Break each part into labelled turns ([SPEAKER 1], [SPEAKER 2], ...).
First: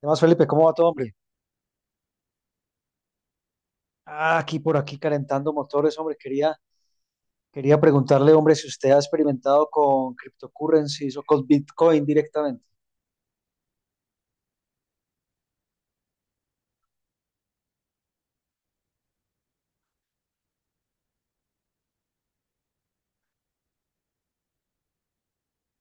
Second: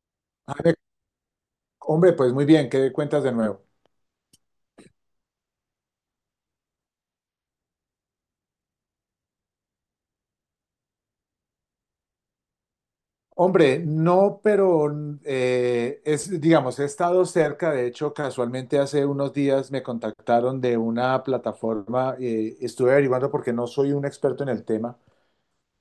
[SPEAKER 1] ¿Qué más, Felipe? ¿Cómo va
[SPEAKER 2] Eh,
[SPEAKER 1] todo, hombre?
[SPEAKER 2] Hombre, pues muy bien, ¿qué cuentas de nuevo?
[SPEAKER 1] Aquí por aquí calentando motores, hombre. Quería preguntarle, hombre, si usted ha experimentado con cryptocurrencies o con Bitcoin directamente.
[SPEAKER 2] Hombre, no, pero es, digamos, he estado cerca, de hecho, casualmente hace unos días me contactaron de una plataforma, estuve averiguando porque no soy un experto en el tema,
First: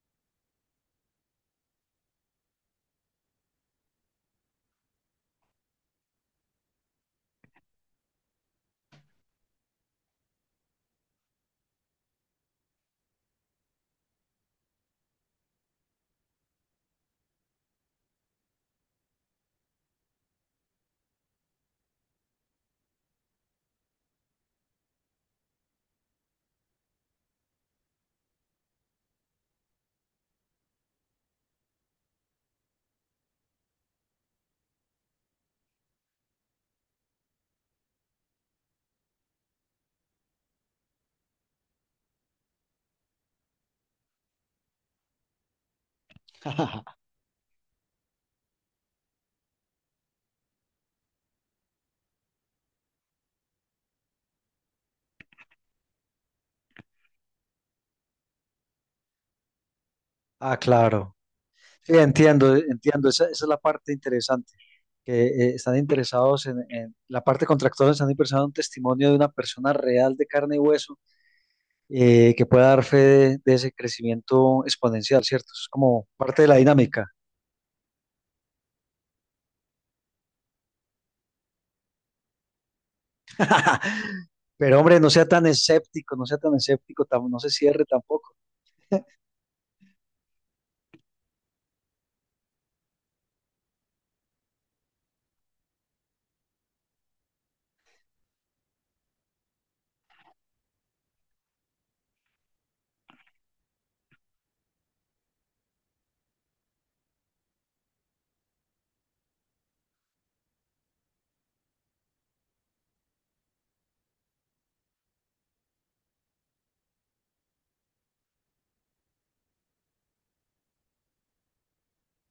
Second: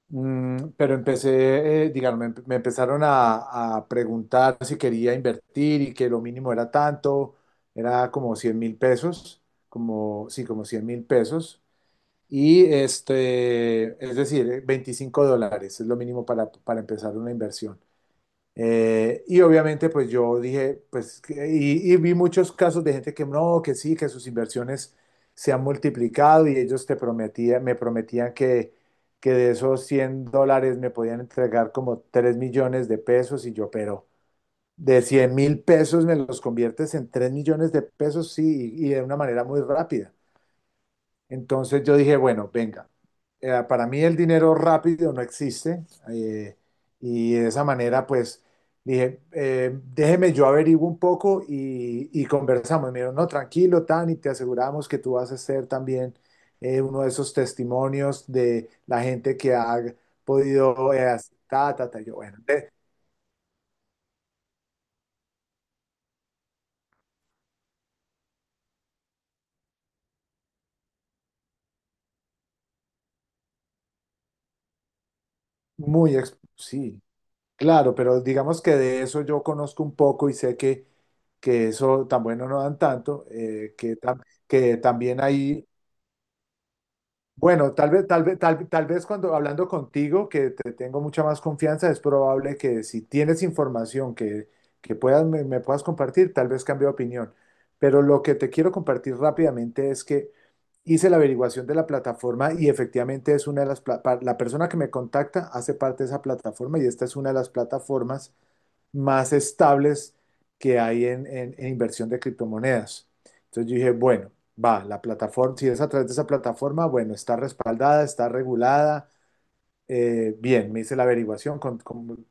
[SPEAKER 2] pero empecé, digamos, me empezaron a preguntar si quería invertir y que lo mínimo era tanto, era como 100.000 pesos, como, sí, como 100.000 pesos. Y este, es decir, $25 es lo mínimo para empezar una inversión. Y obviamente, pues yo dije, pues, y vi muchos casos de gente que no, que sí, que sus inversiones se han multiplicado y ellos te prometían, me prometían que de esos 100 dólares me podían entregar como 3.000.000 de pesos y yo, pero de 100.000 pesos me los conviertes en 3.000.000 de pesos, sí, y de una manera muy rápida. Entonces yo dije, bueno, venga, para mí el dinero rápido no existe, eh, y de esa manera pues dije, déjeme yo averiguo un poco y conversamos. Y me dijeron, no, tranquilo, Tan, y te aseguramos que tú vas a ser también, uno de esos testimonios de la gente que ha
[SPEAKER 1] Ah,
[SPEAKER 2] podido,
[SPEAKER 1] claro.
[SPEAKER 2] hacer ta, ta,
[SPEAKER 1] Sí,
[SPEAKER 2] ta. Y yo, bueno,
[SPEAKER 1] entiendo, entiendo. Esa es la parte interesante. Que están interesados en, la parte contractual, están interesados en un testimonio de una persona real de carne y hueso, que pueda dar fe de ese crecimiento exponencial, ¿cierto? Es como parte de la
[SPEAKER 2] sí,
[SPEAKER 1] dinámica.
[SPEAKER 2] claro, pero digamos que de eso yo conozco un poco y sé que eso tan bueno no dan tanto, que, que
[SPEAKER 1] Pero hombre, no
[SPEAKER 2] también
[SPEAKER 1] sea tan
[SPEAKER 2] ahí,
[SPEAKER 1] escéptico, no sea tan escéptico, no se
[SPEAKER 2] bueno,
[SPEAKER 1] cierre tampoco.
[SPEAKER 2] tal vez cuando hablando contigo, que te tengo mucha más confianza, es probable que si tienes información que puedas, me puedas compartir, tal vez cambie de opinión. Pero lo que te quiero compartir rápidamente es que hice la averiguación de la plataforma y efectivamente es una de las, la persona que me contacta hace parte de esa plataforma y esta es una de las plataformas más estables que hay en inversión de criptomonedas. Entonces yo dije, bueno, va, la plataforma, si es a través de esa plataforma, bueno, está respaldada, está regulada, bien, me hice la averiguación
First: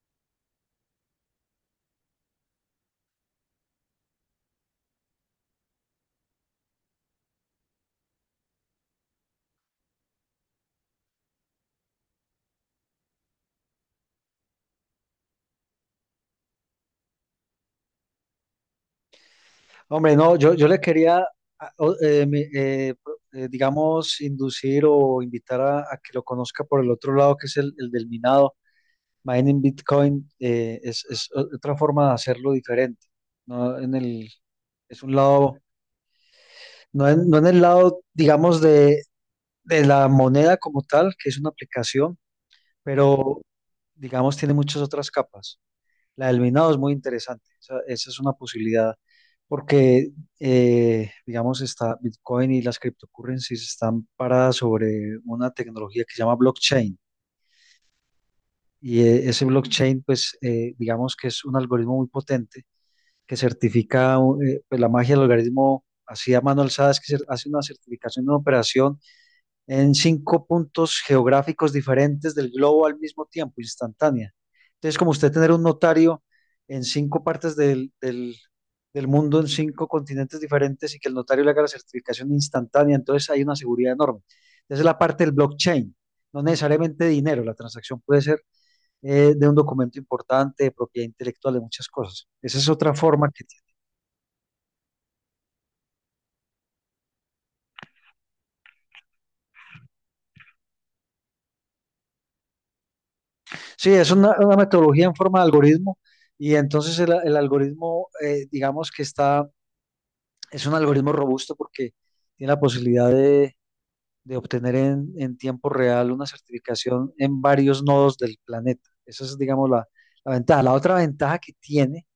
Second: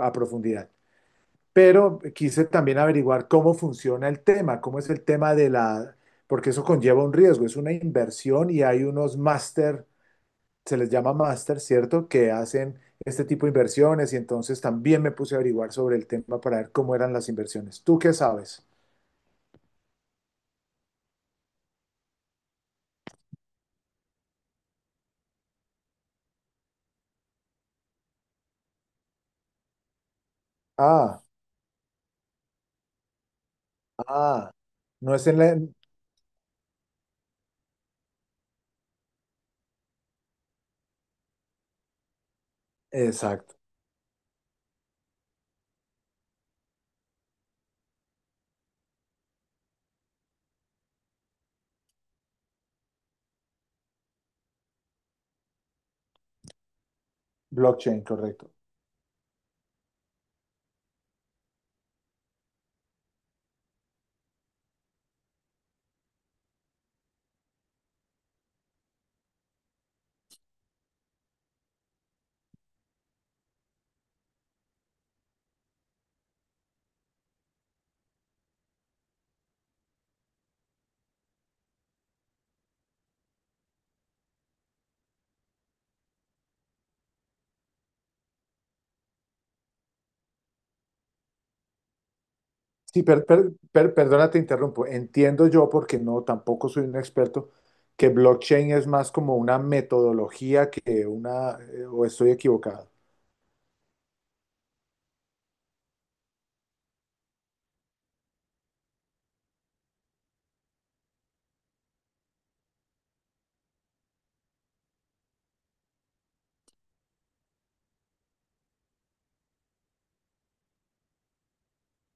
[SPEAKER 2] a profundidad. Pero quise también averiguar cómo funciona el tema, cómo es el tema de la, porque eso conlleva un riesgo, es una inversión y hay unos máster, se les llama máster, ¿cierto? Que hacen este tipo de inversiones y entonces también me puse a averiguar sobre el tema para ver cómo eran las inversiones. ¿Tú qué sabes?
[SPEAKER 1] Hombre, no, yo le quería, digamos, inducir o invitar a que lo conozca por el otro lado, que es el del minado. Mining Bitcoin, es,
[SPEAKER 2] Ah,
[SPEAKER 1] otra forma de hacerlo diferente. No en el,
[SPEAKER 2] ah,
[SPEAKER 1] es un
[SPEAKER 2] no es en
[SPEAKER 1] lado,
[SPEAKER 2] la...
[SPEAKER 1] no en, no en el lado, digamos, de la moneda como tal, que es una aplicación, pero,
[SPEAKER 2] Exacto,
[SPEAKER 1] digamos, tiene muchas otras capas. La del minado es muy interesante. Esa es una posibilidad porque, digamos, está Bitcoin y las cryptocurrencies están paradas sobre una tecnología que se llama blockchain.
[SPEAKER 2] blockchain, correcto.
[SPEAKER 1] Y ese blockchain, pues, digamos que es un algoritmo muy potente que certifica, pues, la magia del algoritmo así a mano alzada es que hace una certificación de una operación en cinco puntos geográficos diferentes del globo al mismo tiempo, instantánea. Entonces, como usted tener un notario en cinco partes del, del mundo, en cinco continentes diferentes, y que el notario le haga la certificación instantánea, entonces hay una seguridad enorme. Esa es la parte del blockchain, no necesariamente dinero, la transacción puede ser, de un documento importante, de propiedad intelectual, de muchas cosas. Esa es otra
[SPEAKER 2] Sí,
[SPEAKER 1] forma que tiene.
[SPEAKER 2] perdona, te interrumpo. Entiendo yo, porque no, tampoco soy un experto, que blockchain es más como una metodología que una, o estoy equivocado.
[SPEAKER 1] Sí, es una metodología en forma de algoritmo, y entonces el algoritmo, digamos que está. Es un algoritmo robusto porque tiene la posibilidad de obtener en tiempo real una certificación en varios nodos del planeta. Esa es, digamos, la ventaja. La otra ventaja que tiene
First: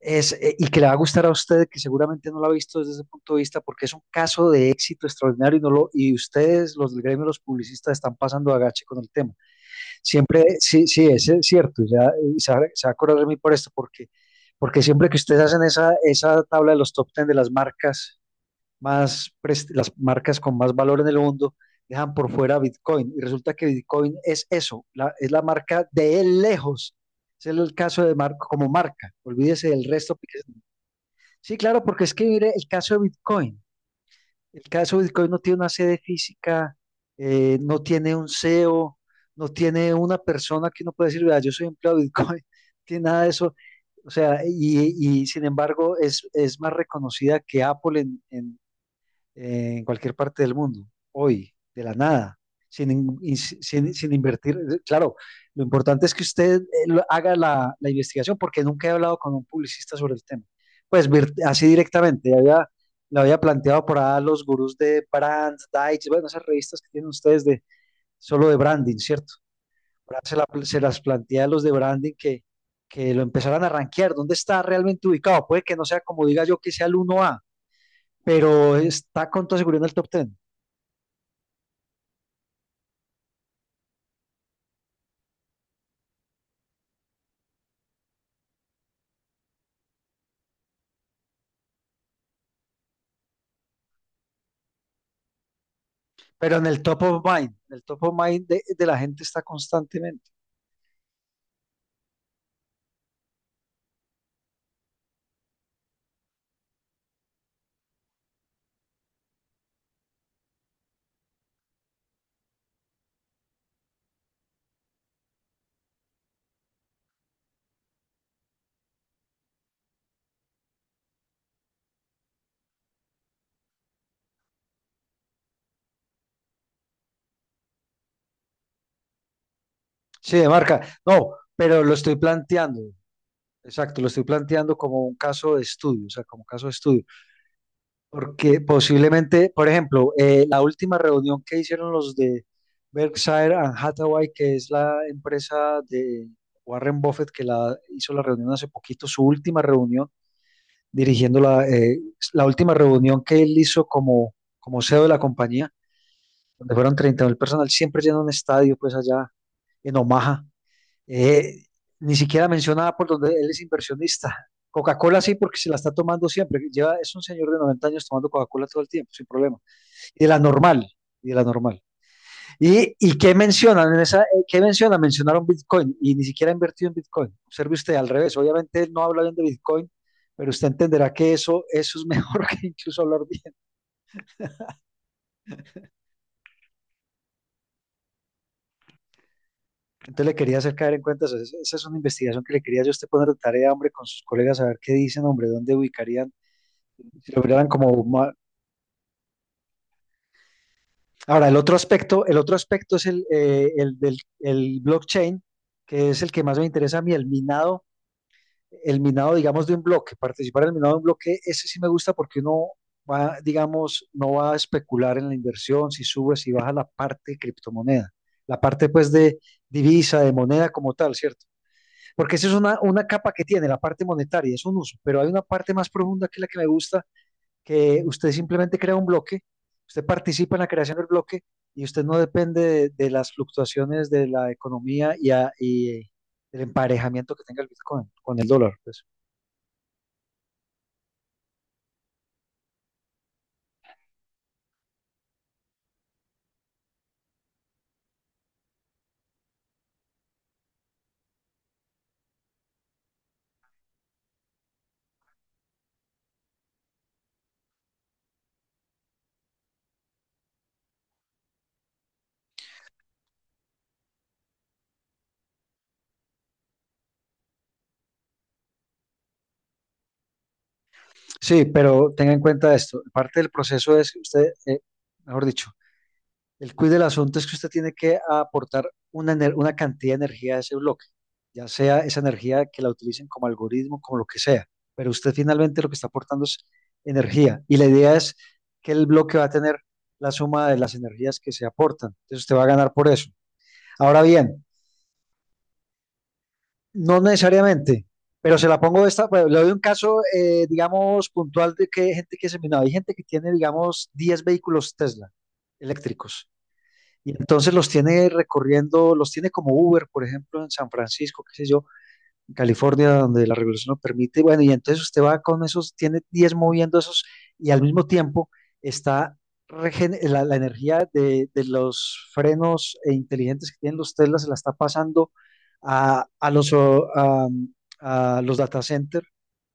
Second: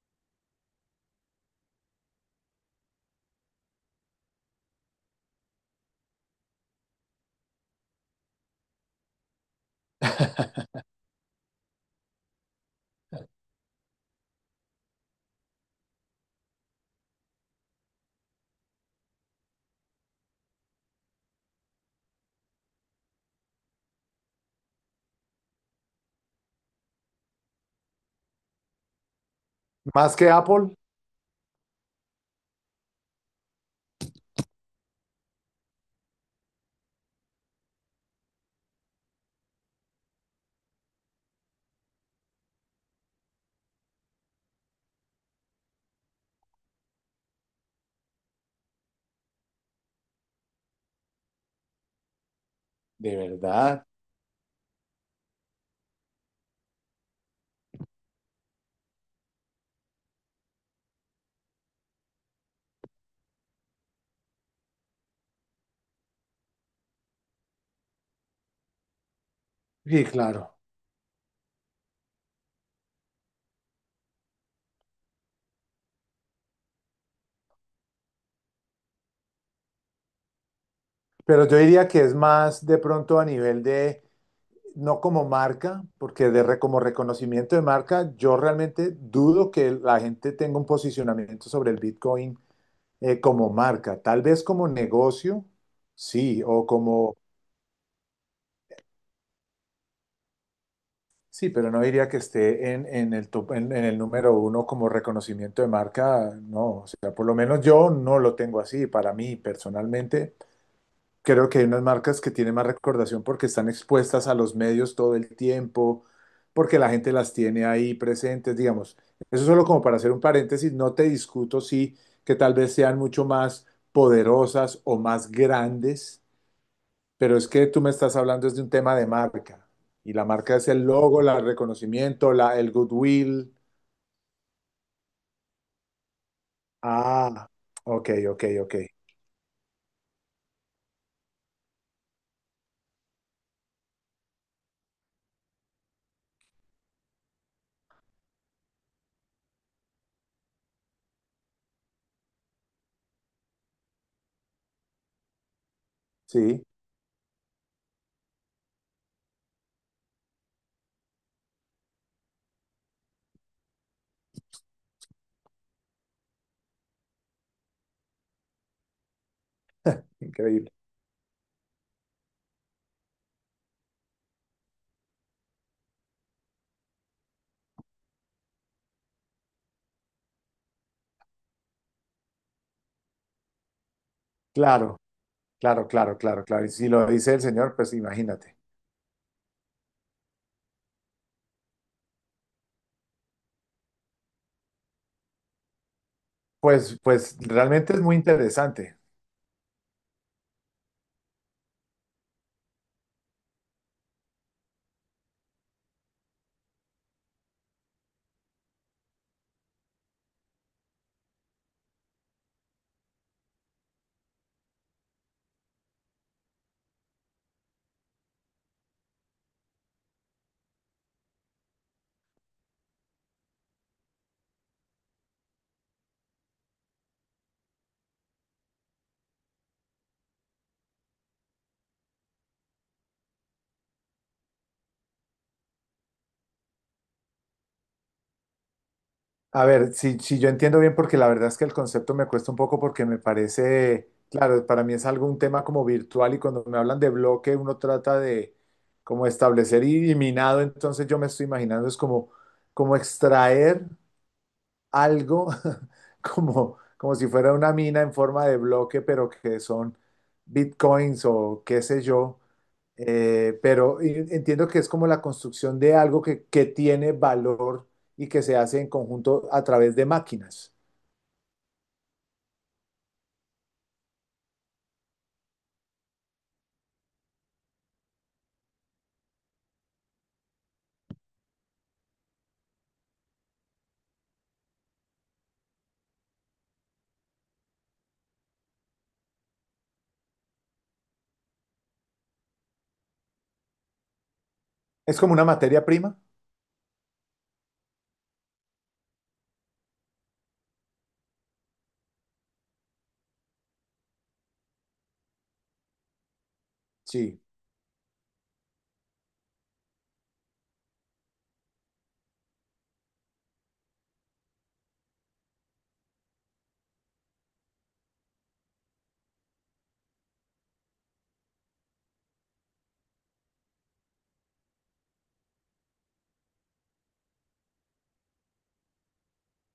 [SPEAKER 1] es, y que le va a gustar a usted, que seguramente no lo ha visto desde ese punto de vista, porque es un caso de éxito extraordinario y, no lo, y ustedes, los del gremio, los publicistas, están pasando agache con el tema. Siempre, sí, sí, es cierto, ya, y se va a acordar de mí por esto, porque, porque siempre que ustedes hacen esa tabla de los top 10 de las marcas más, las marcas con más valor en el mundo dejan por fuera Bitcoin. Y resulta que Bitcoin es eso, es la marca de él lejos. Es el caso de Marco como marca. Olvídese del
[SPEAKER 2] Más
[SPEAKER 1] resto,
[SPEAKER 2] que Apple.
[SPEAKER 1] sí, claro, porque es que mire el caso de Bitcoin. El caso de Bitcoin no tiene una sede física, no tiene un CEO, no tiene una persona que uno puede decir, vea, yo soy empleado de Bitcoin, no tiene nada de eso. O sea, y sin embargo es más reconocida que Apple en cualquier parte del mundo, hoy, de la nada, sin,
[SPEAKER 2] De
[SPEAKER 1] in- in-
[SPEAKER 2] verdad.
[SPEAKER 1] sin, sin invertir. Claro, lo importante es que usted haga la investigación, porque nunca he hablado con un publicista sobre el tema. Pues así directamente, había, lo había planteado por ahí a los gurús de Brands. Dice, bueno, esas revistas que tienen ustedes de solo de branding, ¿cierto?
[SPEAKER 2] Sí,
[SPEAKER 1] Por ahí
[SPEAKER 2] claro.
[SPEAKER 1] se las plantea a los de branding que lo empezaran a rankear. ¿Dónde está realmente ubicado? Puede que no sea como diga yo que sea el uno, a pero está con toda seguridad en el top 10.
[SPEAKER 2] Pero yo diría que es más de pronto a nivel de no como marca, porque como reconocimiento de marca, yo realmente dudo que la gente tenga un posicionamiento sobre el Bitcoin como marca. Tal vez como negocio, sí,
[SPEAKER 1] Pero en
[SPEAKER 2] o
[SPEAKER 1] el top
[SPEAKER 2] como,
[SPEAKER 1] of mind, en el top of mind de la gente está constantemente.
[SPEAKER 2] sí, pero no diría que esté en el en el número uno como reconocimiento de marca, no. O sea, por lo menos yo no lo tengo así para mí personalmente. Creo que hay unas marcas que tienen más recordación porque están expuestas a los medios todo el tiempo, porque la gente las tiene ahí presentes, digamos. Eso solo como para hacer un paréntesis, no te discuto sí que tal vez sean mucho más poderosas o más grandes, pero es que tú me estás hablando es de un tema de marca. Y la
[SPEAKER 1] Sí, de
[SPEAKER 2] marca es el
[SPEAKER 1] marca.
[SPEAKER 2] logo,
[SPEAKER 1] No,
[SPEAKER 2] el
[SPEAKER 1] pero lo estoy
[SPEAKER 2] reconocimiento, la, el
[SPEAKER 1] planteando.
[SPEAKER 2] goodwill.
[SPEAKER 1] Exacto, lo estoy planteando como un caso de estudio, o sea, como caso de estudio,
[SPEAKER 2] Ah, ok, ok,
[SPEAKER 1] porque
[SPEAKER 2] ok.
[SPEAKER 1] posiblemente, por ejemplo, la última reunión que hicieron los de Berkshire and Hathaway, que es la empresa de Warren Buffett, que la hizo la reunión hace poquito, su última reunión, dirigiendo la última reunión que él hizo como, como CEO de la compañía,
[SPEAKER 2] Sí,
[SPEAKER 1] donde fueron 30.000 personas. Él siempre llena un estadio, pues allá en Omaha. Eh, ni siquiera mencionaba por donde él es inversionista. Coca-Cola sí, porque se la está tomando siempre. Lleva, es un señor de 90 años tomando Coca-Cola todo el tiempo, sin problema. Y de la
[SPEAKER 2] increíble.
[SPEAKER 1] normal, y de la normal. Y qué mencionan en esa? ¿Qué menciona? Mencionaron Bitcoin y ni siquiera ha invertido en Bitcoin. Observe usted al revés. Obviamente él no habla bien de Bitcoin, pero usted entenderá que eso es mejor que incluso hablar bien.
[SPEAKER 2] Claro, claro, claro, claro, claro. Y si lo dice el señor, pues imagínate.
[SPEAKER 1] Entonces le quería hacer caer en cuenta eso. Esa es una investigación que le quería yo a usted poner de tarea, hombre, con sus colegas, a ver qué dicen, hombre, dónde ubicarían,
[SPEAKER 2] Pues,
[SPEAKER 1] si
[SPEAKER 2] pues
[SPEAKER 1] lograran
[SPEAKER 2] realmente es
[SPEAKER 1] como...
[SPEAKER 2] muy interesante.
[SPEAKER 1] ahora, el otro aspecto es el del el blockchain, que es el que más me interesa a mí, el minado, digamos, de un bloque, participar en el minado de un bloque. Ese sí me gusta, porque uno va, digamos, no va a especular en la inversión, si sube, si baja la parte de criptomoneda, la parte pues de divisa, de moneda como tal, ¿cierto? Porque esa es una capa que tiene la parte monetaria, es un uso, pero hay una parte más profunda que es la que me gusta, que usted simplemente crea un bloque, usted participa en la creación del bloque, y usted no depende de las fluctuaciones de la economía y, y el emparejamiento que tenga el Bitcoin con el dólar, pues.
[SPEAKER 2] A ver, si, si yo entiendo bien, porque la verdad es que el concepto me cuesta un poco porque me parece, claro, para mí es algo un tema como virtual y cuando me hablan de bloque uno trata de como establecer y minado, entonces yo me estoy imaginando es como, como extraer algo como, como si fuera una mina en forma de bloque, pero que son bitcoins o qué sé yo. Pero entiendo que es como la construcción de algo que tiene valor y que se hace en conjunto a través de máquinas.
[SPEAKER 1] Sí, pero tenga en cuenta esto, parte del proceso es que usted, mejor dicho, el quiz del asunto es que usted tiene que aportar una, una cantidad de energía a ese bloque, ya sea esa energía que la utilicen como algoritmo, como lo que sea, pero usted finalmente lo que está aportando es energía, y la idea es que el bloque va a tener la suma de las energías que se aportan, entonces usted va a ganar por eso. Ahora bien,
[SPEAKER 2] ¿Es como una materia prima?
[SPEAKER 1] no necesariamente, pero se la pongo esta, pues, le doy un caso, digamos, puntual, de que hay gente que se, no, hay gente que tiene, digamos, 10 vehículos Tesla eléctricos. Y
[SPEAKER 2] Sí.
[SPEAKER 1] entonces los tiene recorriendo, los tiene como Uber, por ejemplo, en San Francisco, qué sé yo, en California, donde la regulación lo permite. Bueno, y entonces usted va con esos, tiene 10 moviendo esos, y al mismo tiempo está la energía de los frenos inteligentes que tienen los Tesla, se la está pasando a, a los, o, a, a los data centers,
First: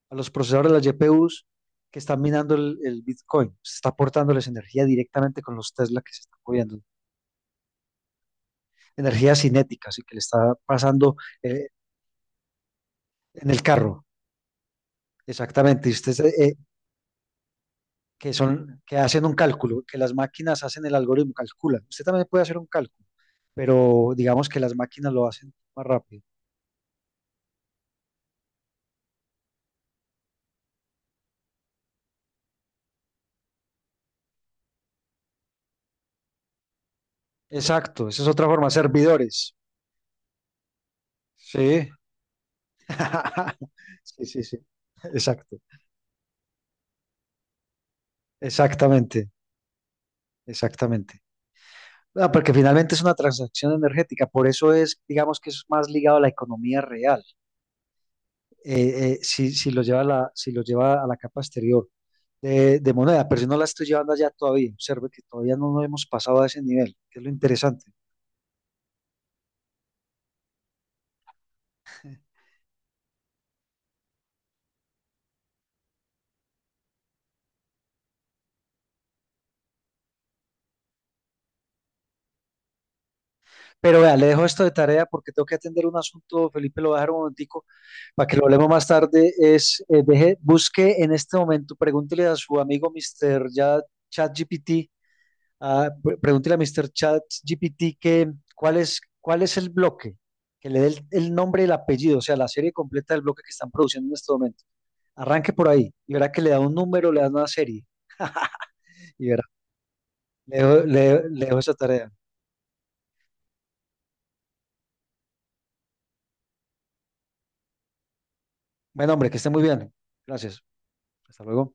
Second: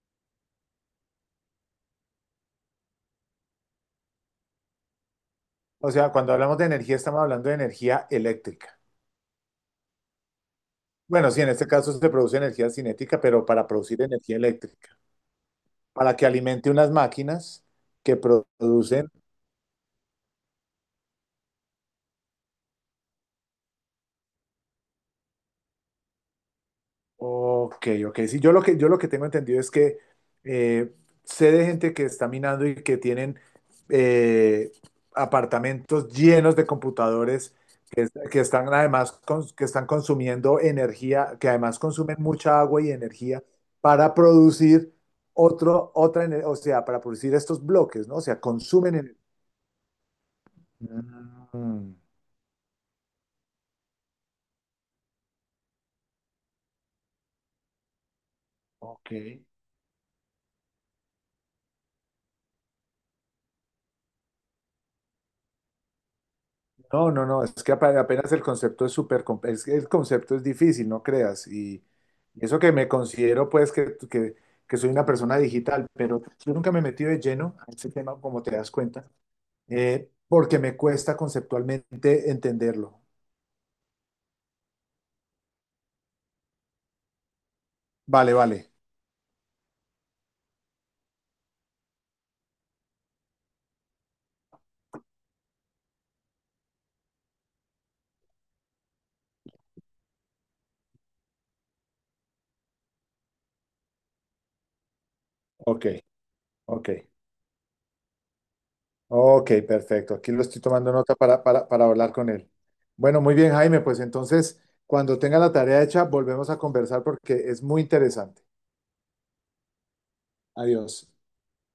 [SPEAKER 1] a los procesadores de las GPUs que están minando el Bitcoin. Se está aportándoles energía directamente con los
[SPEAKER 2] O
[SPEAKER 1] Tesla
[SPEAKER 2] sea,
[SPEAKER 1] que se
[SPEAKER 2] cuando
[SPEAKER 1] están
[SPEAKER 2] hablamos de
[SPEAKER 1] moviendo,
[SPEAKER 2] energía, estamos hablando de energía eléctrica.
[SPEAKER 1] energía cinética, así que le está pasando,
[SPEAKER 2] Bueno, sí, en
[SPEAKER 1] eh,
[SPEAKER 2] este caso se produce energía cinética, pero
[SPEAKER 1] en el
[SPEAKER 2] para producir
[SPEAKER 1] carro,
[SPEAKER 2] energía eléctrica,
[SPEAKER 1] exactamente. Y
[SPEAKER 2] para
[SPEAKER 1] usted,
[SPEAKER 2] que alimente unas máquinas que
[SPEAKER 1] que son, que
[SPEAKER 2] producen.
[SPEAKER 1] hacen un cálculo, que las máquinas hacen el algoritmo, calculan. Usted también puede hacer un cálculo, pero digamos que las máquinas lo hacen más rápido.
[SPEAKER 2] Ok, ok. Sí, yo lo que tengo entendido es que, eh, sé de gente que está minando y que tienen, eh, apartamentos llenos de computadores que,
[SPEAKER 1] Exacto, esa es
[SPEAKER 2] que
[SPEAKER 1] otra forma,
[SPEAKER 2] están además
[SPEAKER 1] servidores.
[SPEAKER 2] que están consumiendo energía, que además
[SPEAKER 1] Sí,
[SPEAKER 2] consumen mucha agua y energía para
[SPEAKER 1] sí, sí, sí,
[SPEAKER 2] producir
[SPEAKER 1] exacto,
[SPEAKER 2] otro, otra, o sea, para producir estos bloques, ¿no? O sea, consumen energía.
[SPEAKER 1] exactamente, exactamente.
[SPEAKER 2] Mm,
[SPEAKER 1] Ah, porque finalmente es una transacción energética, por eso es, digamos que es más ligado a la economía real.
[SPEAKER 2] ok.
[SPEAKER 1] Si lo lleva si lo lleva a la capa exterior de moneda, pero yo no la estoy llevando allá todavía. Observe que todavía no nos hemos pasado a ese nivel,
[SPEAKER 2] No,
[SPEAKER 1] que es
[SPEAKER 2] no,
[SPEAKER 1] lo
[SPEAKER 2] no, es que
[SPEAKER 1] interesante.
[SPEAKER 2] apenas el concepto es súper, es que el concepto es difícil, no creas. Y eso que me considero, pues, que soy una persona digital, pero yo nunca me he metido de lleno a ese tema, como te das cuenta, porque me cuesta conceptualmente entenderlo.
[SPEAKER 1] Pero vea, le dejo esto de tarea porque tengo que atender un asunto, Felipe, lo voy a dejar un momentico para
[SPEAKER 2] Vale,
[SPEAKER 1] que lo hablemos
[SPEAKER 2] vale.
[SPEAKER 1] más tarde. Es, busque en este momento, pregúntele a su amigo Mr. Ya, ChatGPT. Pregúntele a Mr. ChatGPT que cuál es el bloque, que le dé el nombre y el apellido, o sea, la serie completa del bloque que están produciendo en este momento. Arranque por
[SPEAKER 2] Ok,
[SPEAKER 1] ahí y verá que le da un
[SPEAKER 2] ok.
[SPEAKER 1] número, le da una serie y verá.
[SPEAKER 2] Ok, perfecto. Aquí lo
[SPEAKER 1] Le
[SPEAKER 2] estoy
[SPEAKER 1] dejo,
[SPEAKER 2] tomando nota
[SPEAKER 1] le dejo esa
[SPEAKER 2] para
[SPEAKER 1] tarea.
[SPEAKER 2] hablar con él. Bueno, muy bien, Jaime, pues entonces, cuando tenga la tarea hecha, volvemos a conversar porque es muy interesante.
[SPEAKER 1] Bueno, hombre, que esté muy bien. Gracias.
[SPEAKER 2] Adiós.
[SPEAKER 1] Hasta luego.